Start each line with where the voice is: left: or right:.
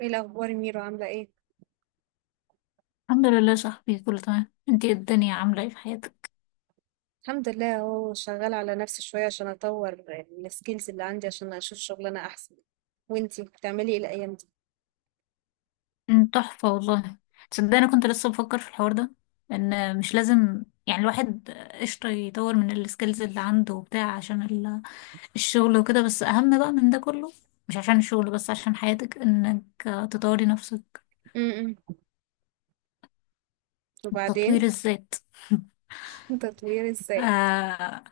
right: ايه الاخبار يا ميرو، عامله ايه؟
left: الحمد لله يا صاحبي، كله تمام. انتي ايه؟ الدنيا عاملة ايه في حياتك؟
right: الحمد لله اهو، شغاله على نفسي شويه عشان اطور السكيلز اللي عندي عشان اشوف شغلانه احسن. وانتي بتعملي ايه الايام دي؟
left: تحفة والله. تصدقني انا كنت لسه بفكر في الحوار ده، ان مش لازم يعني الواحد، قشطة، يطور من السكيلز اللي عنده وبتاع عشان الشغل وكده. بس اهم بقى من ده كله، مش عشان الشغل بس، عشان حياتك، انك تطوري نفسك.
right: امم.
left: تطوير
right: وبعدين؟
left: الذات.
right: تطوير ازاي؟
left: آه،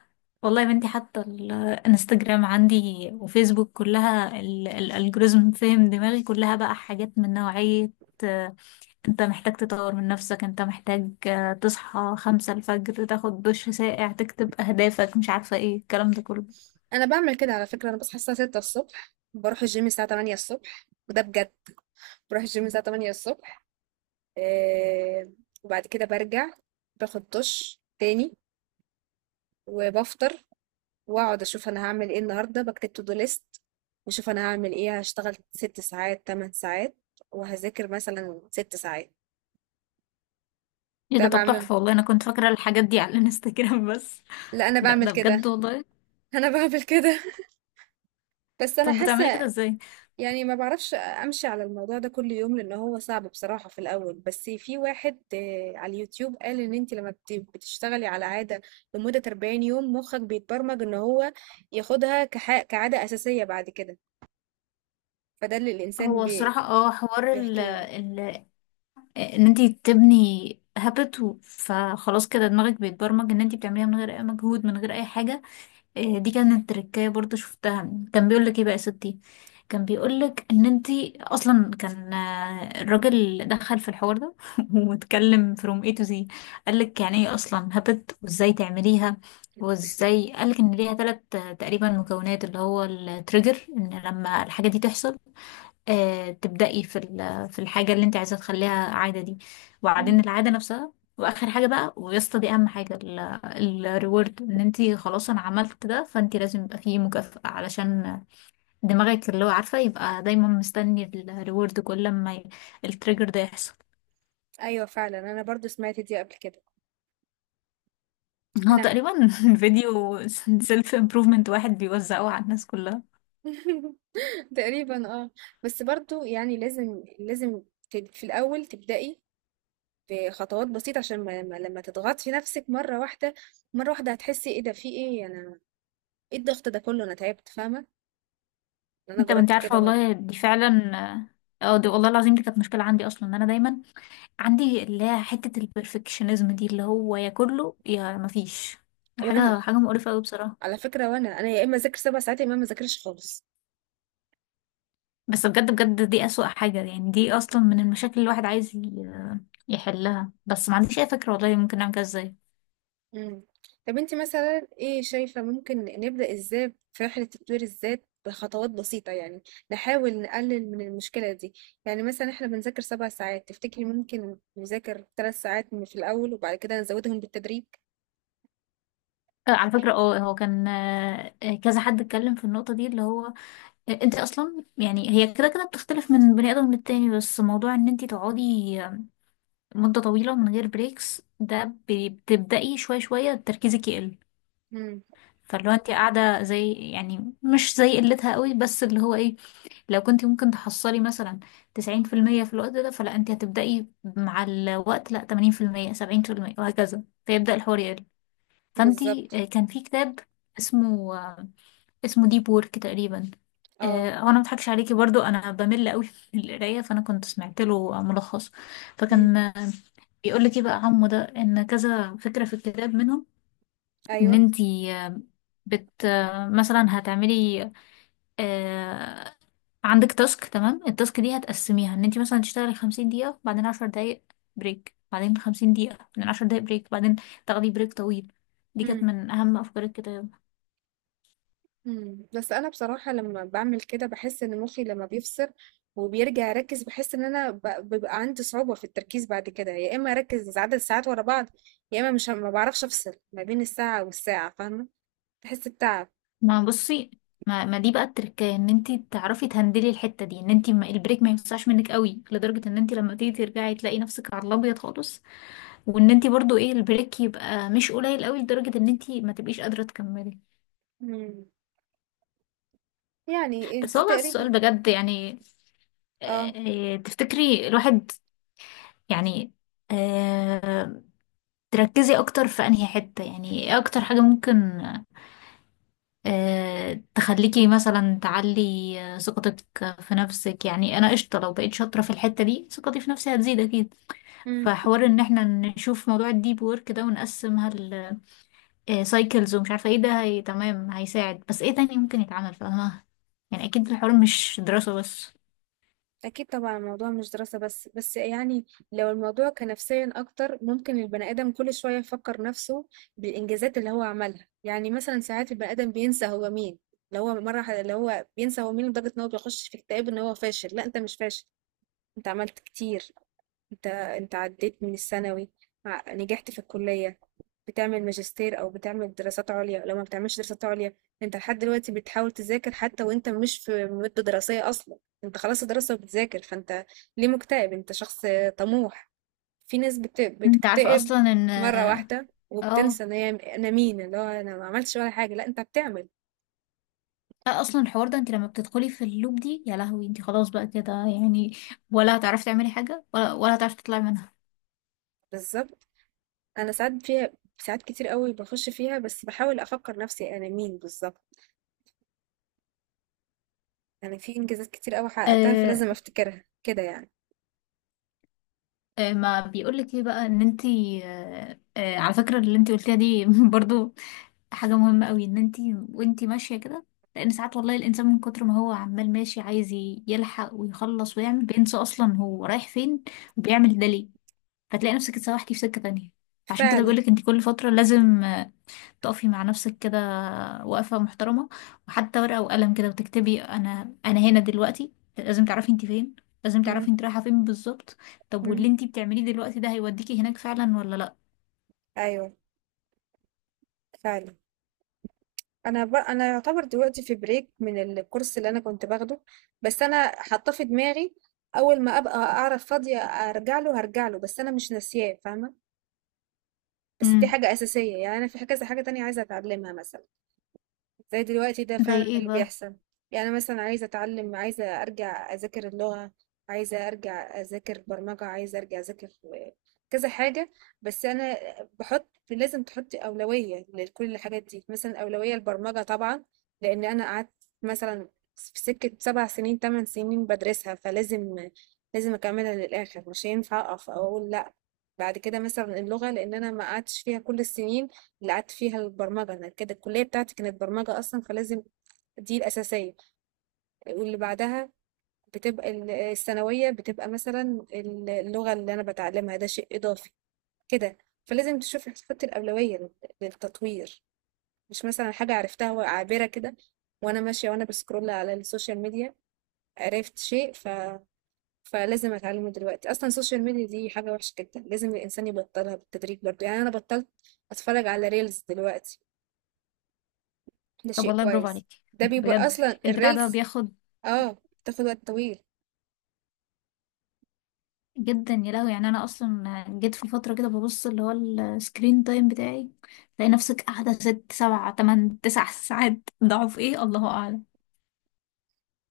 left: والله يا بنتي حتى الانستجرام عندي وفيسبوك كلها الالجوريزم فهم دماغي، كلها بقى حاجات من نوعية آه، انت محتاج تطور من نفسك، انت محتاج تصحى خمسة الفجر، تاخد دش ساقع، تكتب اهدافك، مش عارفة ايه الكلام ده كله.
right: انا بعمل كده على فكره. انا بصحى الساعه 6 الصبح، بروح الجيم الساعه 8 الصبح، وده بجد. بروح الجيم الساعه 8 الصبح. آه. وبعد كده برجع، باخد دش تاني، وبفطر، واقعد اشوف انا هعمل ايه النهارده، بكتب تو دو ليست واشوف انا هعمل ايه، هشتغل 6 ساعات 8 ساعات، وهذاكر مثلا 6 ساعات.
left: ايه
right: ده
left: ده؟ طب
right: بعمل
left: تحفة والله. انا كنت فاكرة الحاجات دي على الانستجرام بس.
right: لا انا
left: ده
right: بعمل
left: ده
right: كده.
left: بجد والله.
right: انا بعمل كده. بس انا
left: طب بتعملي كده
right: حاسه.
left: ازاي؟
right: يعني ما بعرفش امشي على الموضوع ده كل يوم لان هو صعب بصراحه في الاول. بس في واحد على اليوتيوب قال ان انت لما بتشتغلي على عاده لمده 40 يوم مخك بيتبرمج ان هو ياخدها كعاده اساسيه بعد كده. فده اللي الانسان
left: هو الصراحة اه حوار
right: بيحكيه.
left: ان انت تبني هابت. فخلاص كده دماغك بيتبرمج ان انت بتعمليها من غير اي مجهود، من غير اي حاجه. آه، دي كانت تركايه برضو شفتها. كان بيقول لك ايه بقى يا ستي، كان بيقول لك ان انت اصلا كان الراجل دخل في الحوار ده واتكلم from A to Z. قال لك يعني ايه اصلا هابت، وازاي تعمليها، وازاي قال لك ان ليها ثلاث تقريبا مكونات. اللي هو التريجر، ان لما الحاجه دي تحصل تبدأي في في الحاجة اللي انت عايزة تخليها عادة دي، وبعدين العادة نفسها، واخر حاجة بقى ويا اسطى دي اهم حاجة، الريورد. ان انت خلاص انا عملت ده، فانت لازم يبقى فيه مكافأة علشان دماغك اللي هو عارفة يبقى دايما مستني الريورد كل ما التريجر ده يحصل.
right: ايوه فعلا، انا برضو سمعت دي قبل كده.
left: هو
right: انا
left: تقريبا فيديو سيلف امبروفمنت واحد بيوزعه على الناس كلها.
right: تقريبا اه. بس برضو يعني لازم في الاول تبدأي بخطوات بسيطة عشان لما تضغطي في نفسك مرة واحدة مرة واحدة هتحسي ايه ده في ايه انا ايه الضغط ده كله انا تعبت، فاهمة. انا
left: انت ما انت
right: جربت
left: عارفة
right: كده برضو.
left: والله دي فعلا، اه دي والله العظيم دي كانت مشكلة عندي اصلا، ان انا دايما عندي اللي هي حتة البرفكشنزم دي، اللي هو يا كله يا مفيش
right: وانا
left: حاجة. حاجة مقرفة أوي بصراحة.
right: على فكرة وانا يا اما اذاكر 7 ساعات يا اما ما اذاكرش خالص.
left: بس بجد بجد دي أسوأ حاجة يعني، دي أصلا من المشاكل اللي الواحد عايز يحلها، بس ما عنديش أي فكرة والله ممكن نعمل كده ازاي.
right: مم. طب انت مثلا ايه شايفة ممكن نبدأ ازاي في رحلة تطوير الذات بخطوات بسيطة يعني، نحاول نقلل من المشكلة دي. يعني مثلا احنا بنذاكر 7 ساعات، تفتكري ممكن نذاكر 3 ساعات من في الأول وبعد كده نزودهم بالتدريج؟
left: على فكرة هو كان كذا حد اتكلم في النقطة دي، اللي هو انت اصلا يعني هي كده كده بتختلف من بني ادم للتاني، بس موضوع ان انت تقعدي آه، مدة طويلة من غير بريكس، ده بتبدأي شوية شوية تركيزك يقل.
right: مم.
left: فاللي هو انت قاعده زي يعني، مش زي قلتها قوي، بس اللي هو ايه، لو كنت ممكن تحصلي مثلا 90% في المية في الوقت ده، فلا انت هتبدأي مع الوقت لا 80%، 70%، وهكذا، فيبدأ الحوار يقل. فانت
right: بالظبط.
left: آه، كان في كتاب اسمه اسمه ديب وورك تقريبا.
right: اه.
left: هو انا مضحكش عليكي برضو، انا بمل قوي من القرايه، فانا كنت سمعت له ملخص،
right: مم.
left: فكان بيقول لك ايه بقى عمو ده، ان كذا فكره في الكتاب منهم، ان
right: ايوه.
left: انتي آه، بت آه، مثلا هتعملي آه، عندك تاسك. تمام. التاسك دي هتقسميها، ان انتي مثلا تشتغلي 50 دقيقة، بعدين 10 دقايق بريك، بعدين 50 دقيقة، بعدين عشر دقايق بريك، بعدين تاخدي بريك طويل. دي كانت من أهم أفكار الكتاب.
right: إمم، بس أنا بصراحة لمّا باعمل كده باحس إن مُخّي لمّا بيفصل وبيرجع يركّز، باحس إن أنا بيبقى عندي صعوبة في التركيز بعد كده، يا إما أركّز عدد ساعات ورا بعض، يا إما مش ه ما باعرفش أفصل ما بين الساعة والساعة، فاهمة؟ باحس بتعب.
left: ما بصي، ما دي بقى التركية، ان انتي تعرفي تهندلي الحتة دي، ان انتي ما البريك ما يوسعش منك قوي لدرجة ان انتي لما تيجي ترجعي تلاقي نفسك على الأبيض خالص، وان انتي برضو ايه البريك يبقى مش قليل قوي لدرجة ان انتي ما تبقيش قادرة تكملي.
right: إمم، يعني
left: بس
right: دي
left: هو بقى السؤال
right: تقريبًا.
left: بجد يعني،
right: آه.
left: تفتكري الواحد يعني آه، تركزي اكتر في انهي حتة، يعني ايه اكتر حاجة ممكن تخليكي مثلا تعلي ثقتك في نفسك، يعني انا قشطة لو بقيت شاطرة في الحتة دي ثقتي في نفسي هتزيد اكيد.
right: إمم.
left: فحوار ان احنا نشوف موضوع الديب وورك ده ونقسمها السايكلز ومش عارفة ايه ده، هي تمام هيساعد، بس ايه تاني ممكن يتعمل فاهمة؟ يعني اكيد الحوار مش دراسة بس.
right: أكيد طبعا، الموضوع مش دراسة بس. بس يعني لو الموضوع كان نفسيا أكتر ممكن البني آدم كل شوية يفكر نفسه بالإنجازات اللي هو عملها. يعني مثلا ساعات البني آدم بينسى هو مين، اللي هو بينسى هو مين لدرجة إن هو بيخش في اكتئاب إن هو فاشل. لا أنت مش فاشل، أنت عملت كتير. انت عديت من الثانوي، نجحت في الكلية، بتعمل ماجستير او بتعمل دراسات عليا، لو ما بتعملش دراسات عليا انت لحد دلوقتي بتحاول تذاكر حتى وانت مش في مدة دراسية اصلا. انت خلاص الدراسة وبتذاكر، فانت ليه مكتئب؟ انت شخص طموح. في ناس
left: انت عارفة
right: بتكتئب
left: اصلا ان
right: مرة واحدة
left: اه
right: وبتنسى ان هي انا مين، اللي هو انا ما عملتش ولا حاجة. لا انت بتعمل.
left: لا، اصلا الحوار ده انت لما بتدخلي في اللوب دي يا لهوي، انت خلاص بقى كده يعني، ولا هتعرفي تعملي حاجة، ولا هتعرفي تطلعي منها.
right: بالظبط. انا ساعات فيها، ساعات كتير قوي بخش فيها، بس بحاول افكر نفسي انا مين بالظبط. يعني في انجازات كتير قوي حققتها
left: آه
right: فلازم افتكرها كده يعني.
left: ما بيقولك ايه بقى ان انت على فكرة اللي انت قلتيها دي برضو حاجة مهمة قوي، ان انت وانت ماشية كده، لان ساعات والله الانسان من كتر ما هو عمال ماشي عايز يلحق ويخلص ويعمل، بينسى اصلا هو رايح فين وبيعمل ده ليه، فتلاقي نفسك اتسوحتي في سكة تانية. عشان كده
right: فعلا.
left: بيقولك انت كل فترة لازم تقفي مع نفسك كده وقفة محترمة، وحتى ورقة وقلم كده وتكتبي، أنا هنا دلوقتي، لازم تعرفي انت فين، لازم
right: مم.
left: تعرفي انت رايحة فين بالظبط. طب
right: مم.
left: واللي انت بتعمليه دلوقتي ده هيوديكي هناك فعلا ولا لأ؟
right: ايوه، فعلا. انا انا يعتبر دلوقتي في بريك من الكورس اللي انا كنت باخده. بس انا حاطه في دماغي اول ما ابقى اعرف فاضيه ارجع له، هرجع له بس انا مش ناسياه، فاهمه. بس دي
left: امم
right: حاجه اساسيه. يعني انا في كذا حاجه تانية عايزه اتعلمها مثلا، زي دلوقتي ده
left: زي
right: فعلا
left: ايه
right: اللي
left: بقى؟
right: بيحصل. يعني أنا مثلا عايزة أتعلم، عايزة أرجع أذاكر اللغة، عايزة أرجع أذاكر برمجة، عايزة أرجع أذاكر كذا حاجة. بس أنا لازم تحطي أولوية لكل الحاجات دي. مثلا أولوية البرمجة طبعا، لأن أنا قعدت مثلا في سكة 7 سنين 8 سنين بدرسها، فلازم أكملها للآخر، مش هينفع أقف أو أقول لأ. بعد كده مثلا اللغة، لأن أنا ما قعدتش فيها كل السنين اللي قعدت فيها البرمجة. أنا كده الكلية بتاعتي كانت برمجة أصلا فلازم، دي الأساسية. واللي بعدها بتبقى الثانوية، بتبقى مثلا اللغة اللي أنا بتعلمها ده شيء إضافي كده. فلازم تشوف تحط الأولوية للتطوير، مش مثلا حاجة عرفتها وعابرة كده وأنا ماشية وأنا بسكرول على السوشيال ميديا، عرفت شيء فلازم أتعلمه دلوقتي. أصلا السوشيال ميديا دي حاجة وحشة جدا، لازم الإنسان يبطلها بالتدريج برضه. يعني أنا بطلت أتفرج على ريلز دلوقتي، ده
left: طب
right: شيء
left: والله برافو
right: كويس.
left: عليكي
right: ده بيبقى
left: بجد.
right: اصلا
left: البتاع ده
right: الريلز،
left: بياخد
right: اه، بتاخد وقت طويل،
left: جدا يا لهوي، يعني انا اصلا جيت في فتره كده ببص اللي هو السكرين تايم بتاعي، تلاقي نفسك قاعده ست سبع تمن تسع ساعات، ضعف ايه الله اعلم.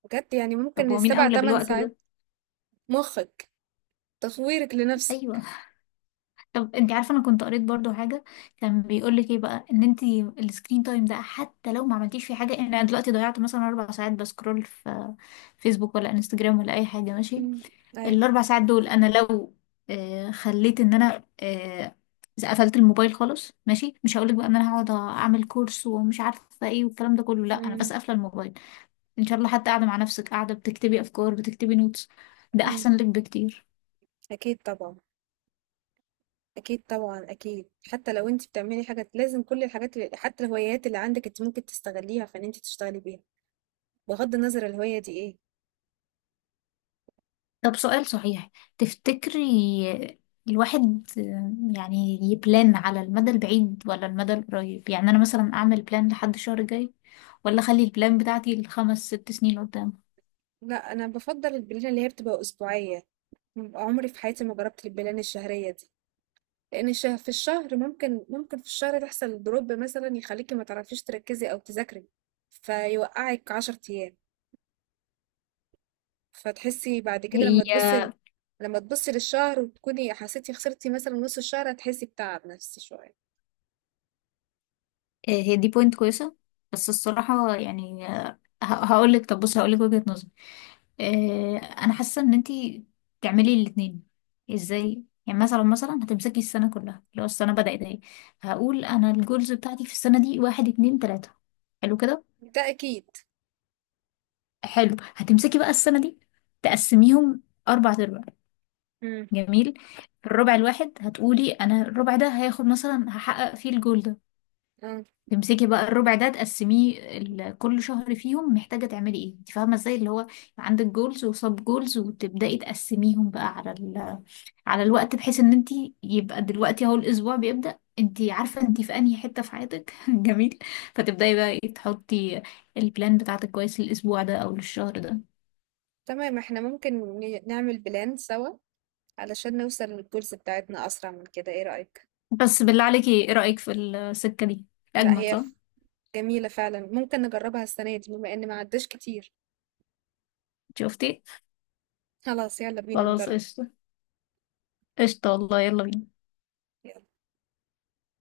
right: بجد. يعني
left: طب
right: ممكن
left: هو مين
right: سبع
left: اولى
right: تمن
left: بالوقت ده؟
right: ساعات. مخك، تصويرك لنفسك.
left: ايوه. طب انت عارفه انا كنت قريت برضو حاجه، كان بيقول لك ايه بقى ان انت السكرين تايم ده حتى لو ما عملتيش فيه حاجه، يعني انا دلوقتي ضيعت مثلا 4 ساعات بسكرول في فيسبوك ولا انستجرام ولا اي حاجه ماشي،
right: مم. ايوه.
left: ال4 ساعات دول انا لو خليت ان انا قفلت الموبايل خالص، ماشي، مش هقولك بقى ان انا هقعد اعمل كورس ومش عارفه ايه والكلام ده كله، لا، انا
right: مم.
left: بس قافله الموبايل ان شاء الله، حتى قاعده مع نفسك قاعده بتكتبي افكار، بتكتبي نوتس، ده
right: مم.
left: احسن لك بكتير.
right: اكيد طبعا. اكيد طبعا، اكيد. حتى لو انت بتعملي حاجه لازم كل الحاجات اللي حتى الهوايات اللي عندك انت ممكن تستغليها فان انت تشتغلي بيها، بغض النظر الهوايه دي ايه.
left: طب سؤال صحيح، تفتكري الواحد يعني يبلان على المدى البعيد ولا المدى القريب؟ يعني انا مثلا اعمل بلان لحد الشهر الجاي، ولا اخلي البلان بتاعتي لخمس ست سنين قدام؟
right: لا، انا بفضل البلان اللي هي بتبقى اسبوعيه. عمري في حياتي ما جربت البلان الشهريه دي، لان في الشهر ممكن في الشهر تحصل دروب مثلا يخليكي ما تعرفيش تركزي او تذاكري فيوقعك 10 ايام. فتحسي بعد كده لما
left: هي
right: تبصي لما تبصي للشهر وتكوني حسيتي خسرتي مثلا نص الشهر، هتحسي بتعب نفسي شوية.
left: هي دي بوينت كويسة. بس الصراحة يعني هقول لك، طب بص هقول لك وجهة نظري، انا حاسة ان انتي تعملي الاتنين. ازاي يعني؟ مثلا هتمسكي السنة كلها، لو السنة بدأت اهي، هقول انا الجولز بتاعتي في السنة دي واحد اتنين تلاتة، حلو كده.
right: ده اكيد.
left: حلو، هتمسكي بقى السنة دي تقسميهم أربع أرباع،
right: امم.
left: جميل. الربع الواحد هتقولي أنا الربع ده هياخد مثلا، هحقق فيه الجول ده،
right: آه.
left: تمسكي بقى الربع ده تقسميه كل شهر فيهم محتاجة تعملي ايه، انت فاهمة ازاي اللي هو، يبقى عندك جولز وسب جولز، وتبدأي تقسميهم بقى على الوقت، بحيث ان انت يبقى دلوقتي اهو الاسبوع بيبدأ، انت عارفة انت في انهي حتة في حياتك جميل. فتبدأي بقى ايه تحطي البلان بتاعتك كويس للاسبوع ده او للشهر ده.
right: تمام، احنا ممكن نعمل بلان سوا علشان نوصل للجولز بتاعتنا اسرع من كده، ايه رأيك؟
left: بس بالله عليكي ايه رأيك في السكة دي؟
right: لا،
left: اجمد صح؟
right: جميلة فعلا، ممكن نجربها السنة دي بما ان ما عداش كتير.
left: شفتي.
right: خلاص يلا بينا
left: خلاص
right: نجرب.
left: قشطة. قشطة والله يلا بينا.